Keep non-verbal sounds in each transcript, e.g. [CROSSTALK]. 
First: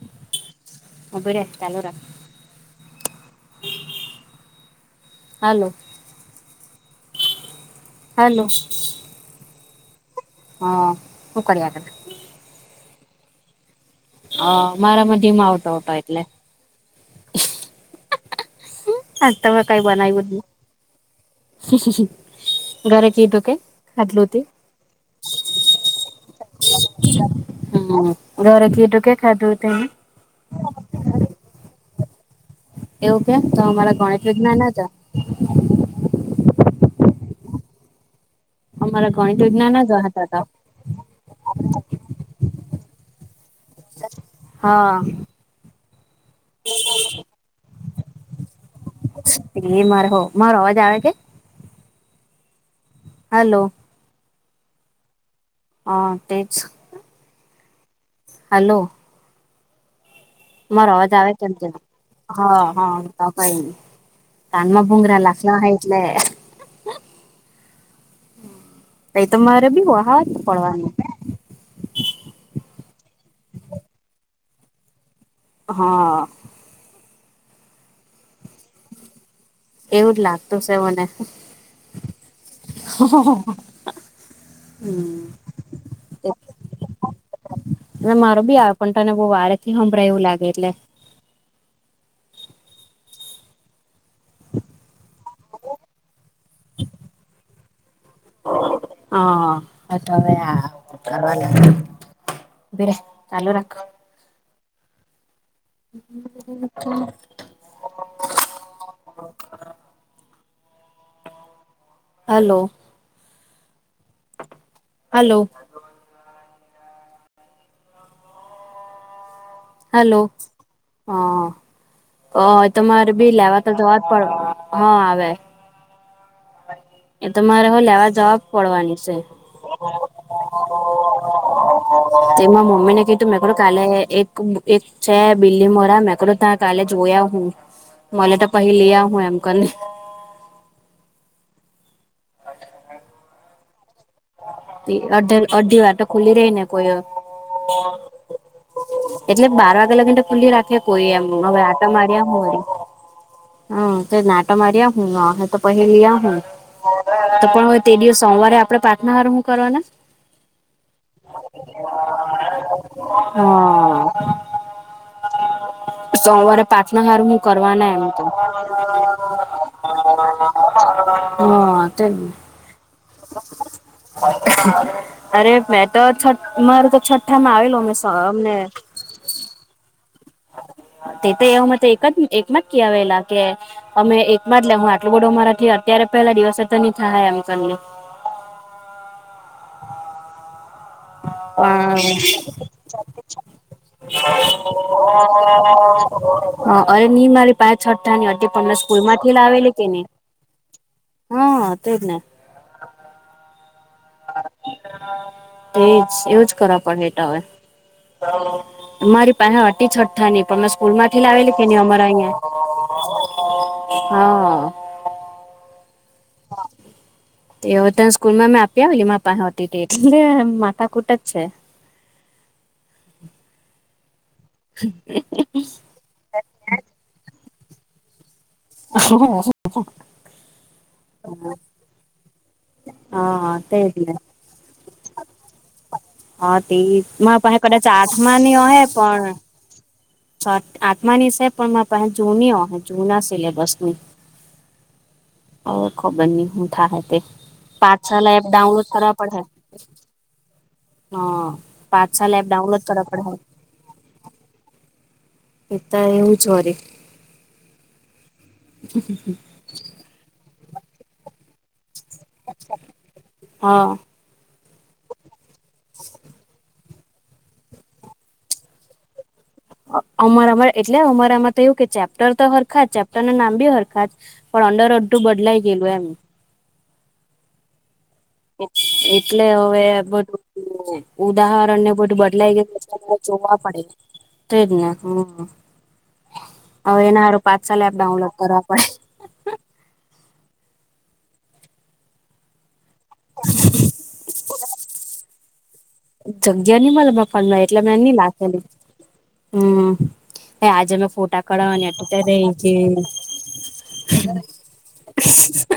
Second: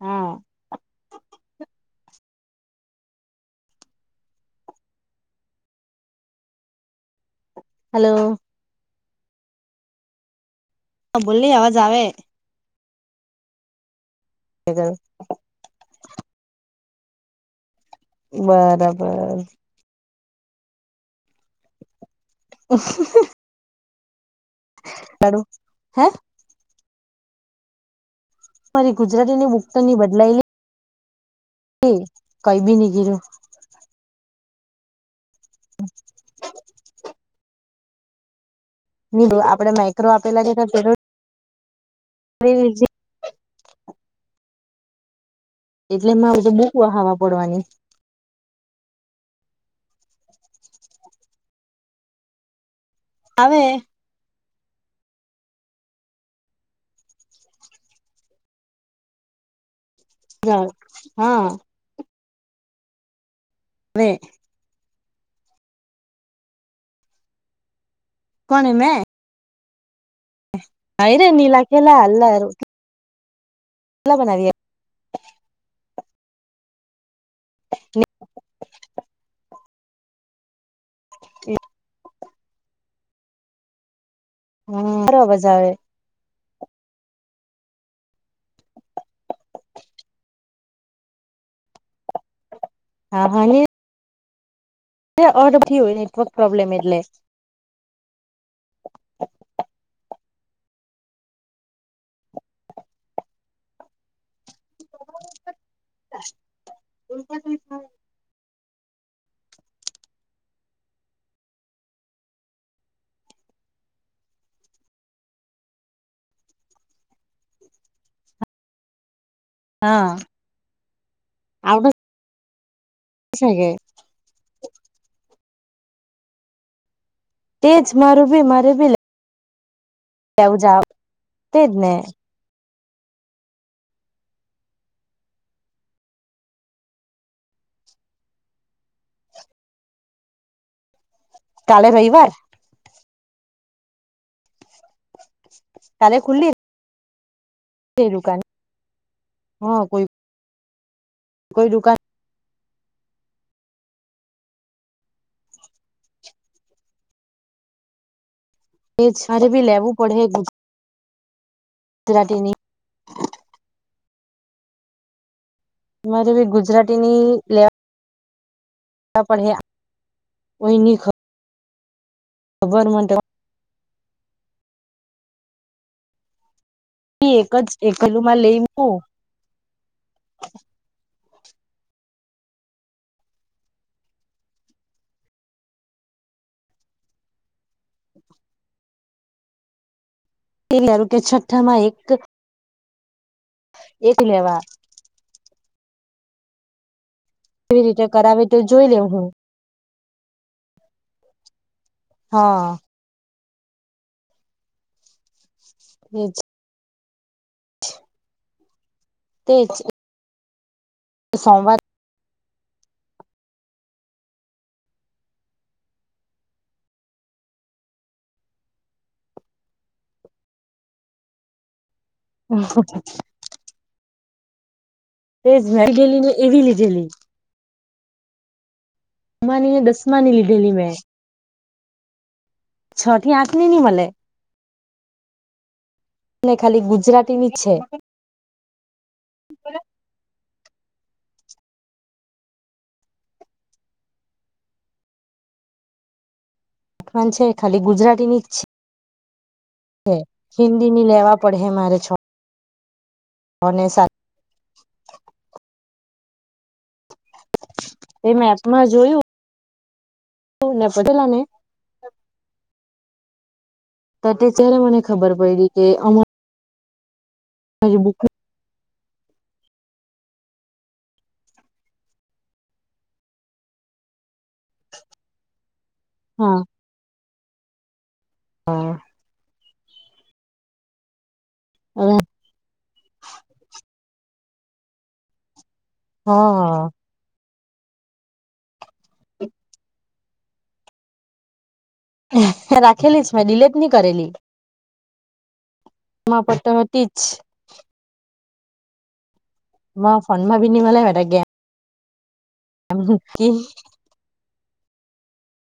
હા ઉભરે ચાલુ રાખ. હાલો. હાલો. હં. અ બોલી અવાજ આવે. અ મારા મ ધીમો આવતો હતો એટલે. બરબ. આતો મેં કઈ બનાયવુદ ની, ઘરે કીધુ કે? ખાધલો તે. પાળો હે. હા ગરે ઠીયે ટો કેટલા તૂટેની? લયલે. [UNINTELLIGIBLE] કઈ ભી ની. ગીરું એવું કેમ તો હમારા ગણિત વિજ્ઞાન હાચા. હમ. અમારા ગણિત નીડું આપળે વિજ્ઞાન આમાં જ એક્રો હતા હતા આપેલા દેખાચ. વિજ. [UNINTELLIGIBLE] હં. એટલે એમાં બુક વહાવા પડવાની. હે મારહો મારો અવાજ આવે છે? હલો આવે. અં તે છ. હાલો. મારો અવાજ હા આવેછન કેમ? હ હ તો કઈ ની. વે. [UNINTELLIGIBLE] કાન્મા ભૂંગરા લાખલા હ એટલે. કોણે મેં? તય તમારે બી વહાત. પડવાનું હાઈરે ની લાગેલા હલારુ. લા બનાવ્યા. હંઅ. હંમ. [UNINTELLIGIBLE] એવું જ લાગતું શે વને. સારો હમ્મ. અવાજ આવે વે મારો બી આયો પન તને બોવ વારેથી હંમભરાય એવું લાગે એટલે. હા હને અરથી હોય નેટવક ર્પ્રોબ્લેમ એટલે. હા અ હવેઆ જવાને ઉભીરે ચાલુ રાખ. [UNINTELLIGIBLE] હલો. હલો. હા હાલો હંઅ આવડે અ તમારે બી છે કે લેવાતા [UNINTELLIGIBLE] પણ હા આવે એ તમારે હ તેજ લેવા મારું જવાબ પડવાની છે. કેવું જાવ તેજ ને તેમાં મમ્મી ને કીધું તું મેકડો કાલે એક એક છે બીલી મોરા મેકડો ત્યાં કાલે જોયા હું મને તો પહી લે આવ હું એમ કરીને કાલે રવિવાર એ અધ અઢધી વાર તો કાલે ખુલી ખુલ્લી રહીને કોઈ છે દુકાન એટલે બાર હા વાગ્યા કોઈ લાગીને ખુલ્લી રાખે કોઈ એમ હવે કોઈ આટા દુકાન માર્યા [UNINTELLIGIBLE] હમ તે આટો મારીયા હું હ તો પહી લીઆઉ હું તો પણ તે દિવસ સોમવારે આપણે પ્રાથના હારુ મારે લેવું પડે ની [UNINTELLIGIBLE] હમ મારે બી સોમવારે પાટના હાર ગુજરાતીની હું લેવા કરવાના એમ તો પડે કોઈની હા તે ખબર માટે અરે મેં તો છ મારે તો છઠ્ઠા એક માં જ આવેલો અમે એકલુંમાં અમને લઈ એું તે તો એવું મ એક જ એકમાં ક ઇ આવેલા કે અમે એક બા જ લે હું આટલો બધું અમારાથી અત્યારે પેલા દિવસે તો નહી થાય એમ કરીને કે છઠ્ઠામાં હા એક [UNINTELLIGIBLE] એક લેવાય હ અરે નિ મારી પાંચ કેવી રીતે છઠ્ઠા ની કરાવે હતી તો પણ જોઈ સ્કૂલ લેવ હું માંથી લાવેલી કે નહી હા તોજને હા એજ એવુંજ કરવા પડ ટા હવે મારી પાસે તેજ હટી છઠ્ઠાની પણ મેં સ્કૂલ માંથી લાવેલી કે સોમવાર નહી અમારા અહિયાં હા હા એ ઓ તો સ્કૂલમાં મે આપ્યાલી માર પાહે હતી એટલે માતા કૂટ જ છે [UNINTELLIGIBLE] [UNINTELLIGIBLE] તે જ [UNINTELLIGIBLE] ને એવી લીધેલી મા દસમા ની લીધેલી મેં [UNINTELLIGIBLE] છ થીયાત હા નહી નની તેજ મલે ને ને હા તે ખાલી માં ગુજરાતીની પસે જ છે કદાચ આઠમાની હ પણ આત્માની છે પણ પાસે જૂની હો જૂના સિલેબસ ની. ઓ ખબર ન હ ઉઠા હ તે. છે ખાલી પાછ સાલા ગુજરાતીની જ એપ છે ડાઉનલોડ કરવા પડે. હિન્દીની હ, લેવા પાંચ સાલ એપ ડાઉનલોડ કરવા પડે. અને સા પિતા એવું જ હોરી. તે મેપમાં જોયું. નેપટેલાને. હા. જ્યારે મને ખબર પડીડી કે અ હ બુક અમારા એટલે અમારામાં તો એયું કે ચેપ્ટર તો હરખા જ ચેપ્ટર ના નામ બી હરખા જ. પણ અંડર અડધું બદલાઈ ગેલુ એમ. હા. એટલે હવે બધું ઉદાહરણ ને બધું બદલાઈ ગય જોવા પડે, ટ્રેનને હમ. હા. હવે એના હારું પાચ સાલ એપ ડાઉનલોડ કરવા પડે. મેં રાખેલીસ મેં ડીલેટ ની કરેલી. એમાં પર તો જગ્યા ની હતી મલે જ મારા ફોન માં એટલે મેં ની લાખેલી. હમ, માં ફોનમાં એ બી ની આજે મે મલે તા ગેમ ફોટા કઢવાની હતી એટ રેય ગય. [UNINTELLIGIBLE]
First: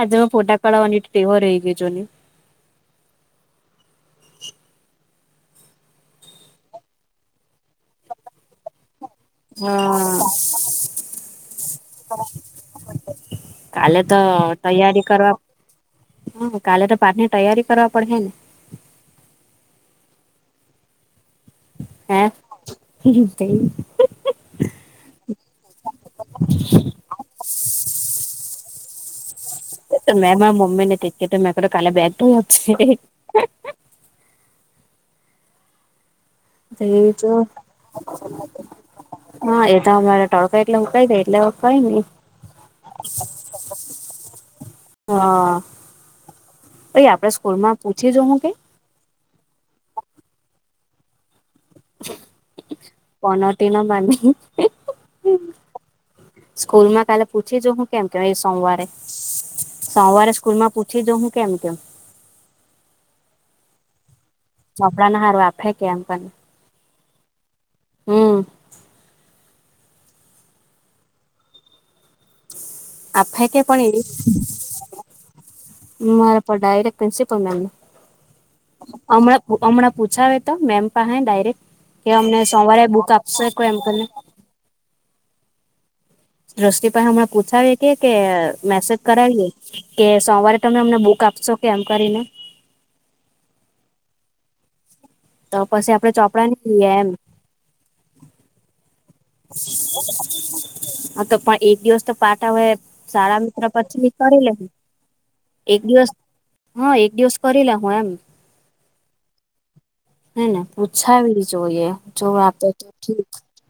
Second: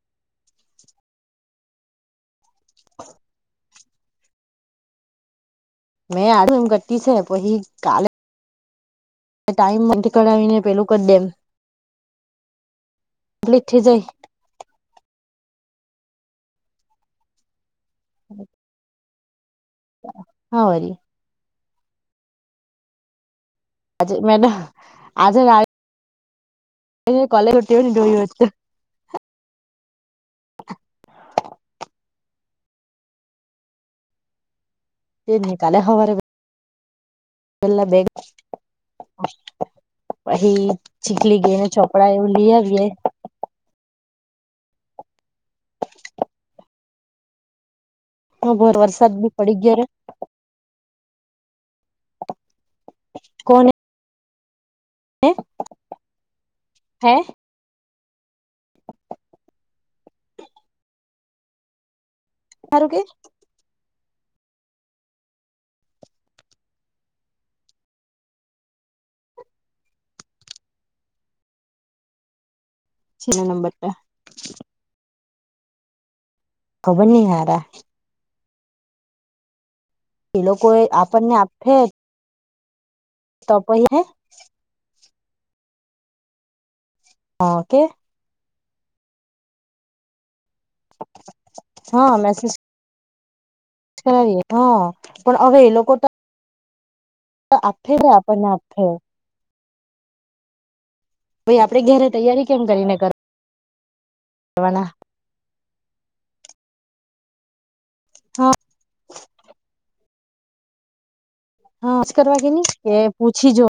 આજે હું ફોટા કળવાની ટેહોરઈ ગઈ જોની. [INAUDIBLE] મેં આડું એમ ઘટી છે પછી કાલ ટાઈમ નથી હા કરઢાવીને પેલું કરી દેમ. કમ્પ્લીટ થઈ કાલે જાય તો તૈયારી કરવા કાલે તો પાઠ ની તૈયારી કરવા પડેશે. હ વરી. હે આજે મેડ, આજે એ કોલે કુરતીઓ ની ધોઈ તું. મેં માર મમ્મી ને કે તો મેં કાલે બેગ ધોઈ આપ જે. તે ની કાલે હવારે તે એજ પેલા બેગ હા એ તો અમારે તડકો એટલે પછી હુકાઈ ગઈ એટલે ચીખલી ગઈને કઈ નઈ ચોપડા એવું લઈ આવીએે. હા, પ આપડે સ્કૂલમાં પૂછી જ હું હા ભોર વરસાદ બી પડી ગયા રે. પનોટી કોને ન માંરની. સ્કૂલ માં હે કાલે પૂછી જો હું કેમ કેવાય સોમવારે, સોમવારે સ્કૂલ માં પૂછી જોઉ હું કેમ કેમ? હારું કે? ચોપડા ના હારૂ આપે હે કે એમ પણ હમ, આ છેલ્લા ફેકે નંબર પણ પર એવી. [UNINTELLIGIBLE] પણ ડાયરેક ખબર નઈ પ્રિન્સપલ મેમ, હારા હમણા હમણાં પૂછાવે એ તો લોકો એ મેમ પાસે આપણને ડાયરેક્ટ આપે કે અમને સોમવારે બુક આપ તો [UNINTELLIGIBLE] એમ પહી હે કરીને. દ્રષ્ટિ પર હમણાં પૂછાવીએ કે કે મેસેજ કરાવીએ કે સોમવારે તમે અમને બુક આપશો કે એમ હા કરીને મેસેજ કરાવીએ હા, પણ તો હવે એ પછી લોકો આપડે ચોપડા ની લઈએ એમ, [INAUDIBLE] [INAUDIBLE] તો આપ હે રે [INAUDIBLE] આપણને આપહે. હા તો ભાઈ પણ એક આપડે દિવસ ઘેરે તો તૈયારી પાટા કેમ હોય કરીને સારા પછી કરી લેહું કરવાના એક દિવસ, હા એક દિવસ કરી લે હું એમ હા હેને પૂછાવી. જોઈએ હા જો કરવા વા કે આપે નહી તો કે ઠીક, પૂછી જો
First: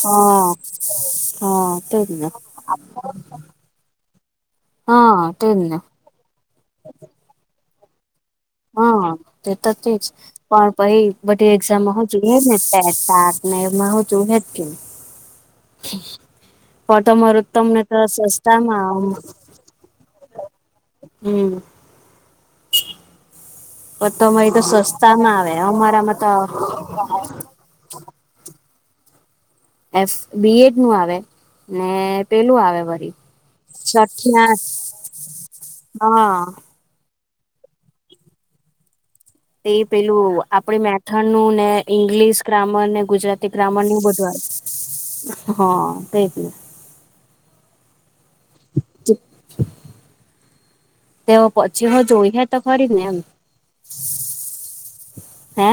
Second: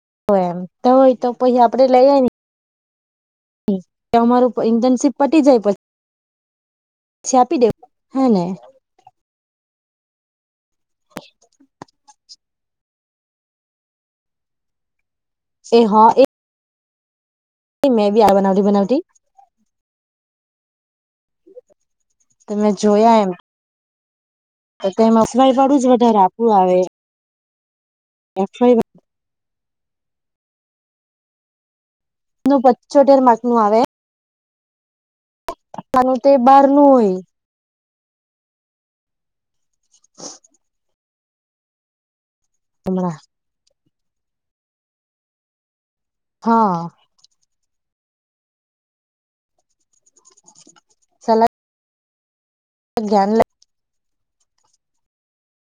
હા એમ તો હોય તો પછી હા તેજ ને, કે અમાર ઇન્ટર્નશીપ હા પટી તેજ જાય પછ ને છી આપી દેવ હે ને. હા, તે તો છે જ. પણ પહી બધી એક્ઝામ હોવો જોઈએ ને [UNINTELLIGIBLE] ના ને, એમાં [INAUDIBLE] [INAUDIBLE] હું હસતો હતો કે એ હા એ ફટમર. તમને તો મેં બી આ બનાવટી સસ્તામાં. બનાવટી હમ. તમે જોયા એમ પટોરી તો તેમાં સસ્તામાં આવે સિલાઈ વાળું જ અમારામાં વધારે તો. હા. એફય બ. એફબી. એડ. નું આવે ને, નું પેલું આવે વળી. પચોતેર માર્ક નું આવે હા. પોતાનું તે બહારનું હોય તે પેલું આપણે મેથડનું ને, ઈંગ્લિશ ગ્રામર ને હમણાં ગુજરાતી. ગ્રામરનું એ બધું આવે, હા. તેજ ને હા. તેવો સલાહ પછી હ જોઈ હા. તમારી મેમ [INAUDIBLE] ધ્યાન હે.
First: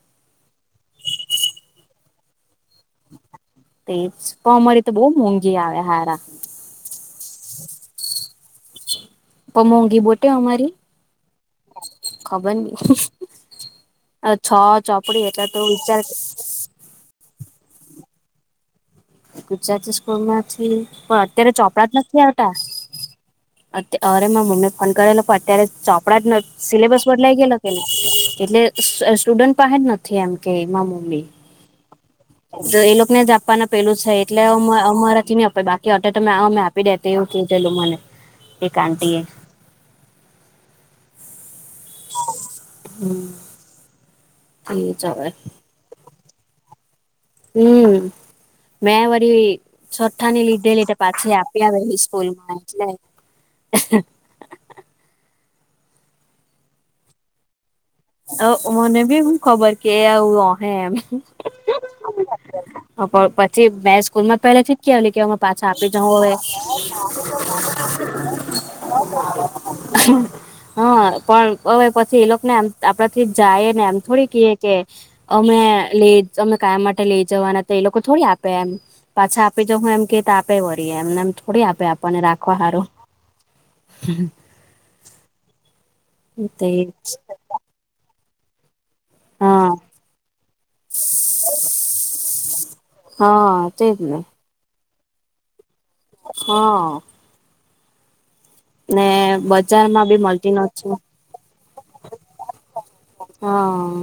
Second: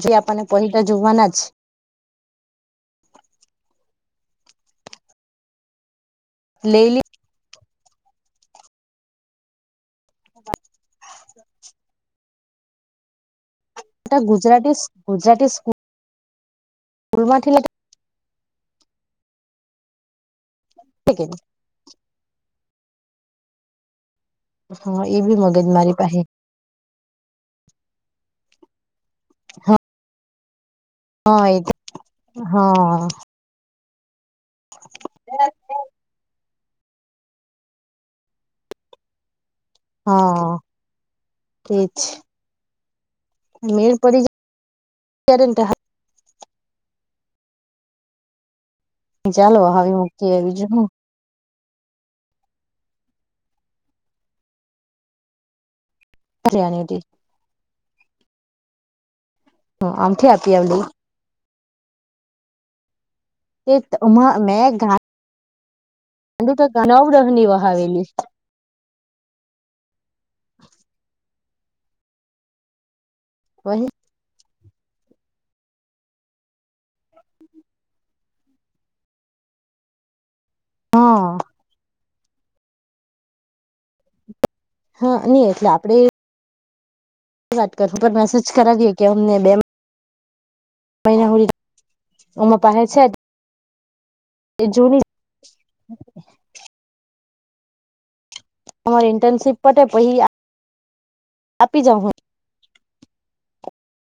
જે આપણે પહેલા [UNINTELLIGIBLE] જોવાના છે. તે જ, પણ અમારી તો બહુ મોંઘી આવે યાર. લેલી. તો મોંઘી બોટે અમારી. ખબર નહીં. લી હા છ ગુજરાતી ચોપડી એટલે તો વિચાર સ્કૂલમાંથી લીધું ગુજરાતી સ્કૂલમાંથી કે પણ અત્યારે ચોપડાં જ નથી આવતાં. અરે મારી મમ્મીએ ફોન હા કરેલો, એ પણ બી મગજ અત્યારે મારી પાસે ચોપડાં જ નથી. સિલેબસ બદલાઈ ગયેલો કે નહીં. એટલે સ સ્ટુડન્ટ પાહે જ નથી એમ કે [UNINTELLIGIBLE] ની. હા એ તો એ હા લોકને જ આપવાના પહેલું છે, એટલે અમા અમારાથી નહીં આપે [UNINTELLIGIBLE] કેટી તો આવ મે આપી દેતી એવું કીધેલું મન એક આંટીએ. હા છે જ હમ. [UNINTELLIGIBLE] મેળ પડી જાય તે જ હવે. ત્યારે ને ત્યારે હમ મેં વળી ચાલો હવે મૂકી છઠ્ઠાની આવી જો લીધેલી. પાછી આપયાવેલી સ્કૂલમાં એટલે [UNINTELLIGIBLE] મને બી હું ખબર હ કે આમથી આપી [INAUDIBLE] આવેલી એમ. હા પણ પછી મેં એ સ્કૂલમાં મેં પહેલેથી જ કહેલી કે [UNINTELLIGIBLE] પાછા આપી જાઉં હવે. ગાંડું તો નવ દહની વહાવેલી હા. પણ હવે પછી એ લોકને આમ આપણાથી જાય ને એમ થોડી કે. કે અમે લઈ અમે કયા માટે લઈ જવાના હતા? એ લોકો થોડી આપે એમ. પાછા આપી જાહું એમ કે તો આપે વળી, એમને હા એમ થોડી આપે આપણેને રાખવા સારું. હમ. હા, ની એટલે આપણે તે જ વાત કરું. ઉપર મેસેજ કરાવીએ કે અમને બેમ હા બે મહિના થઈ રહ્યા છે, એમાં પાસે છે હા તેજ ને એ જૂની હા. હ ને ઇન્ટર્નશીપ પતે બજારમાં પછી બી મળતી નથી આપી જાઉં હું હા,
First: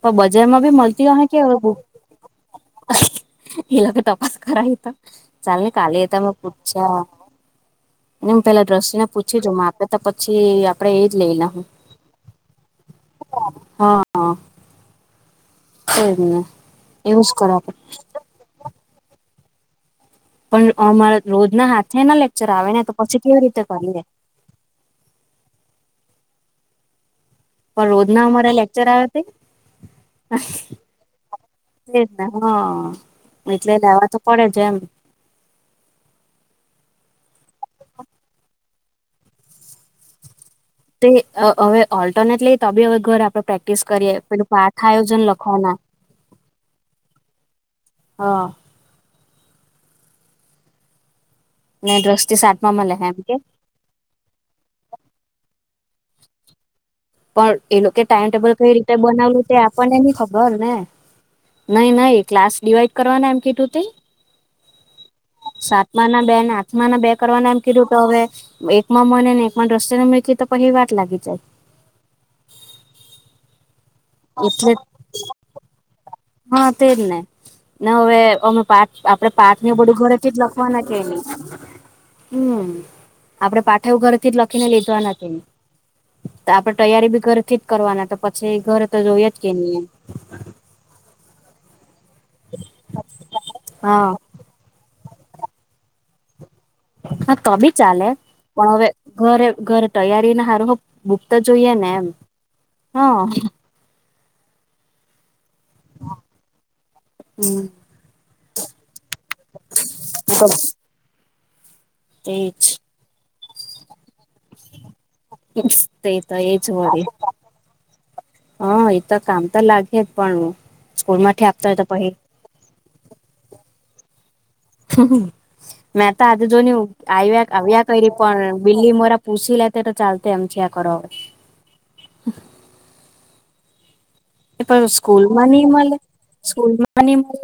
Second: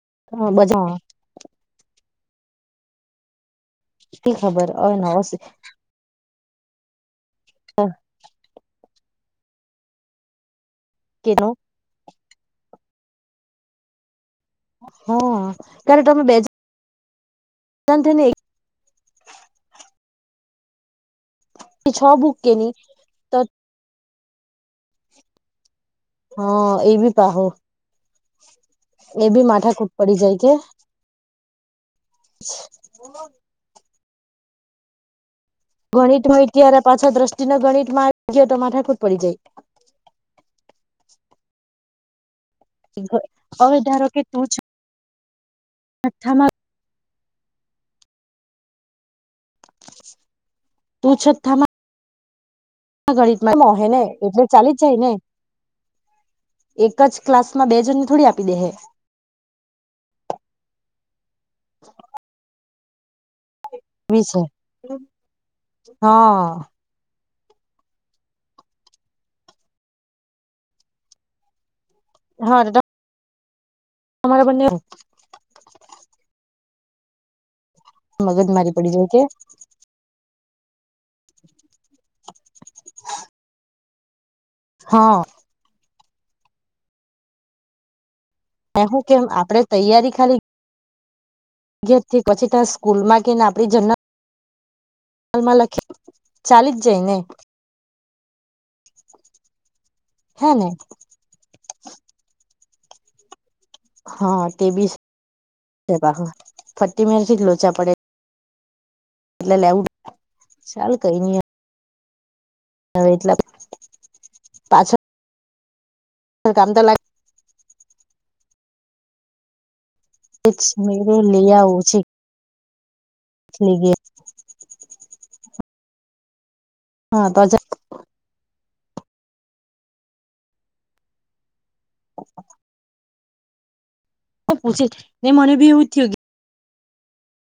તો હું બજારમાં બી બધા મળતી હોય, કેવું? હા એ લોકોને તપાસ શી ખબર કરું તો હવે નવો ચાલે ને કાલે તમે મંગાવી દેજો. અચ્છા, હું પહેલાં દ્રશિને પૂછી જોઉં, એમાં આપે તો પછી પ્રેજ લઈ લ કેનો હું. હા હ કાર્યારે એજ તમે ને બેજ એવું જ કરવા પડે [UNINTELLIGIBLE] પણ અમારા તો રોજ ના એકથી હાથે છ ના બુક લેકચર આવે કેની ને, તો પછી કેવી રીતે કરીએે? હ એવી પાહો. પણ રોજના અમારા લેક્ચર આવે તે. એ બી માથાકૂટ પડી જાય કે એજ ને હા. એટલે લેવા તો પડે છે એમ. ગણિત ય ત્યારે પાછા દ્રષ્ટિને ગણિત માં આવી ગયો તો માઠાકુટ પડી જાય. તે હવે ઓલ્ટરનેટલી. તો બી હવે ઘર આપડે હવે પ્રેક્ટિસ ધારો કરીએ કે તું પેલું પાઠ આયોજન લખવાના. છઠ્ઠામાં હા. તું છતામાં ને દસ થી સાત ગણિત માં એમ હ ને એટલે ચાલી જ જાય ને. એક જ ક્લાસમાં બે જણને થોડી આપી દે હે. બનાવ્યું તે આપણને બી ખબર ને નઈ નહી ક્લાસ ડિવાઈડ કરવાના એમ કેટું તઈ એવી છે. સાતમા ના બેન હા. આ મના બે કરવા એમ કીધું તો હવે એકમાં મને ને એકમાં દ્રશ્ય મૂકી તો પછી વાટ લાગી જાય. હા, [UNINTELLIGIBLE] તમારા બંને એટલે હા તેજ ને, ને હવે મગજ અમે મારી પાચ પડી જાય કે આપડે પાચ મે બડું ઘરેથી જ લખવાના કે નહી, હમ, આપડે પાઠવું ઘરે થી લખીને લીધવાના, હા આપડે તૈયારી બી ઘરથી જ કરવાના પછી મે ઘરે તો હું કેમ જોઈ જ કે આપડે નહી. થી પછી ત્યાં સ્કૂલમાં કે ને આપણી જન્મ હા હાલમાં લખી ચાલીસ હા ત બી ચાલે, પણ હવે ઘરે ઘરે તૈયારીને હે ને સારું બુકતા જોઈએ ને એમ, હ. હા તે બી, ફ્ટ મિનિટથી હમ લોચા પડે. એટલે લેવડ ચાલ કઈ નઈ. તે જ. હવે એટલા પાછળ તો એજ કામ હો, લાગે હ એ તો કામ તો લાગે. પણ હ જ મેં સ્કૂલ કીધું માંથી આપતો હોય તો પછ ગ [UNINTELLIGIBLE] મે તો આજે જોોની હા આ્યા્યા કરી પણ બીલી મોરા પૂસી લેતે તો ચાલતે એમ છે આ કરે. તો એ પૂછી સ્કૂલ ને મને મણી બી એવું મળલ. જ થયું સ્કૂલ મણીમા.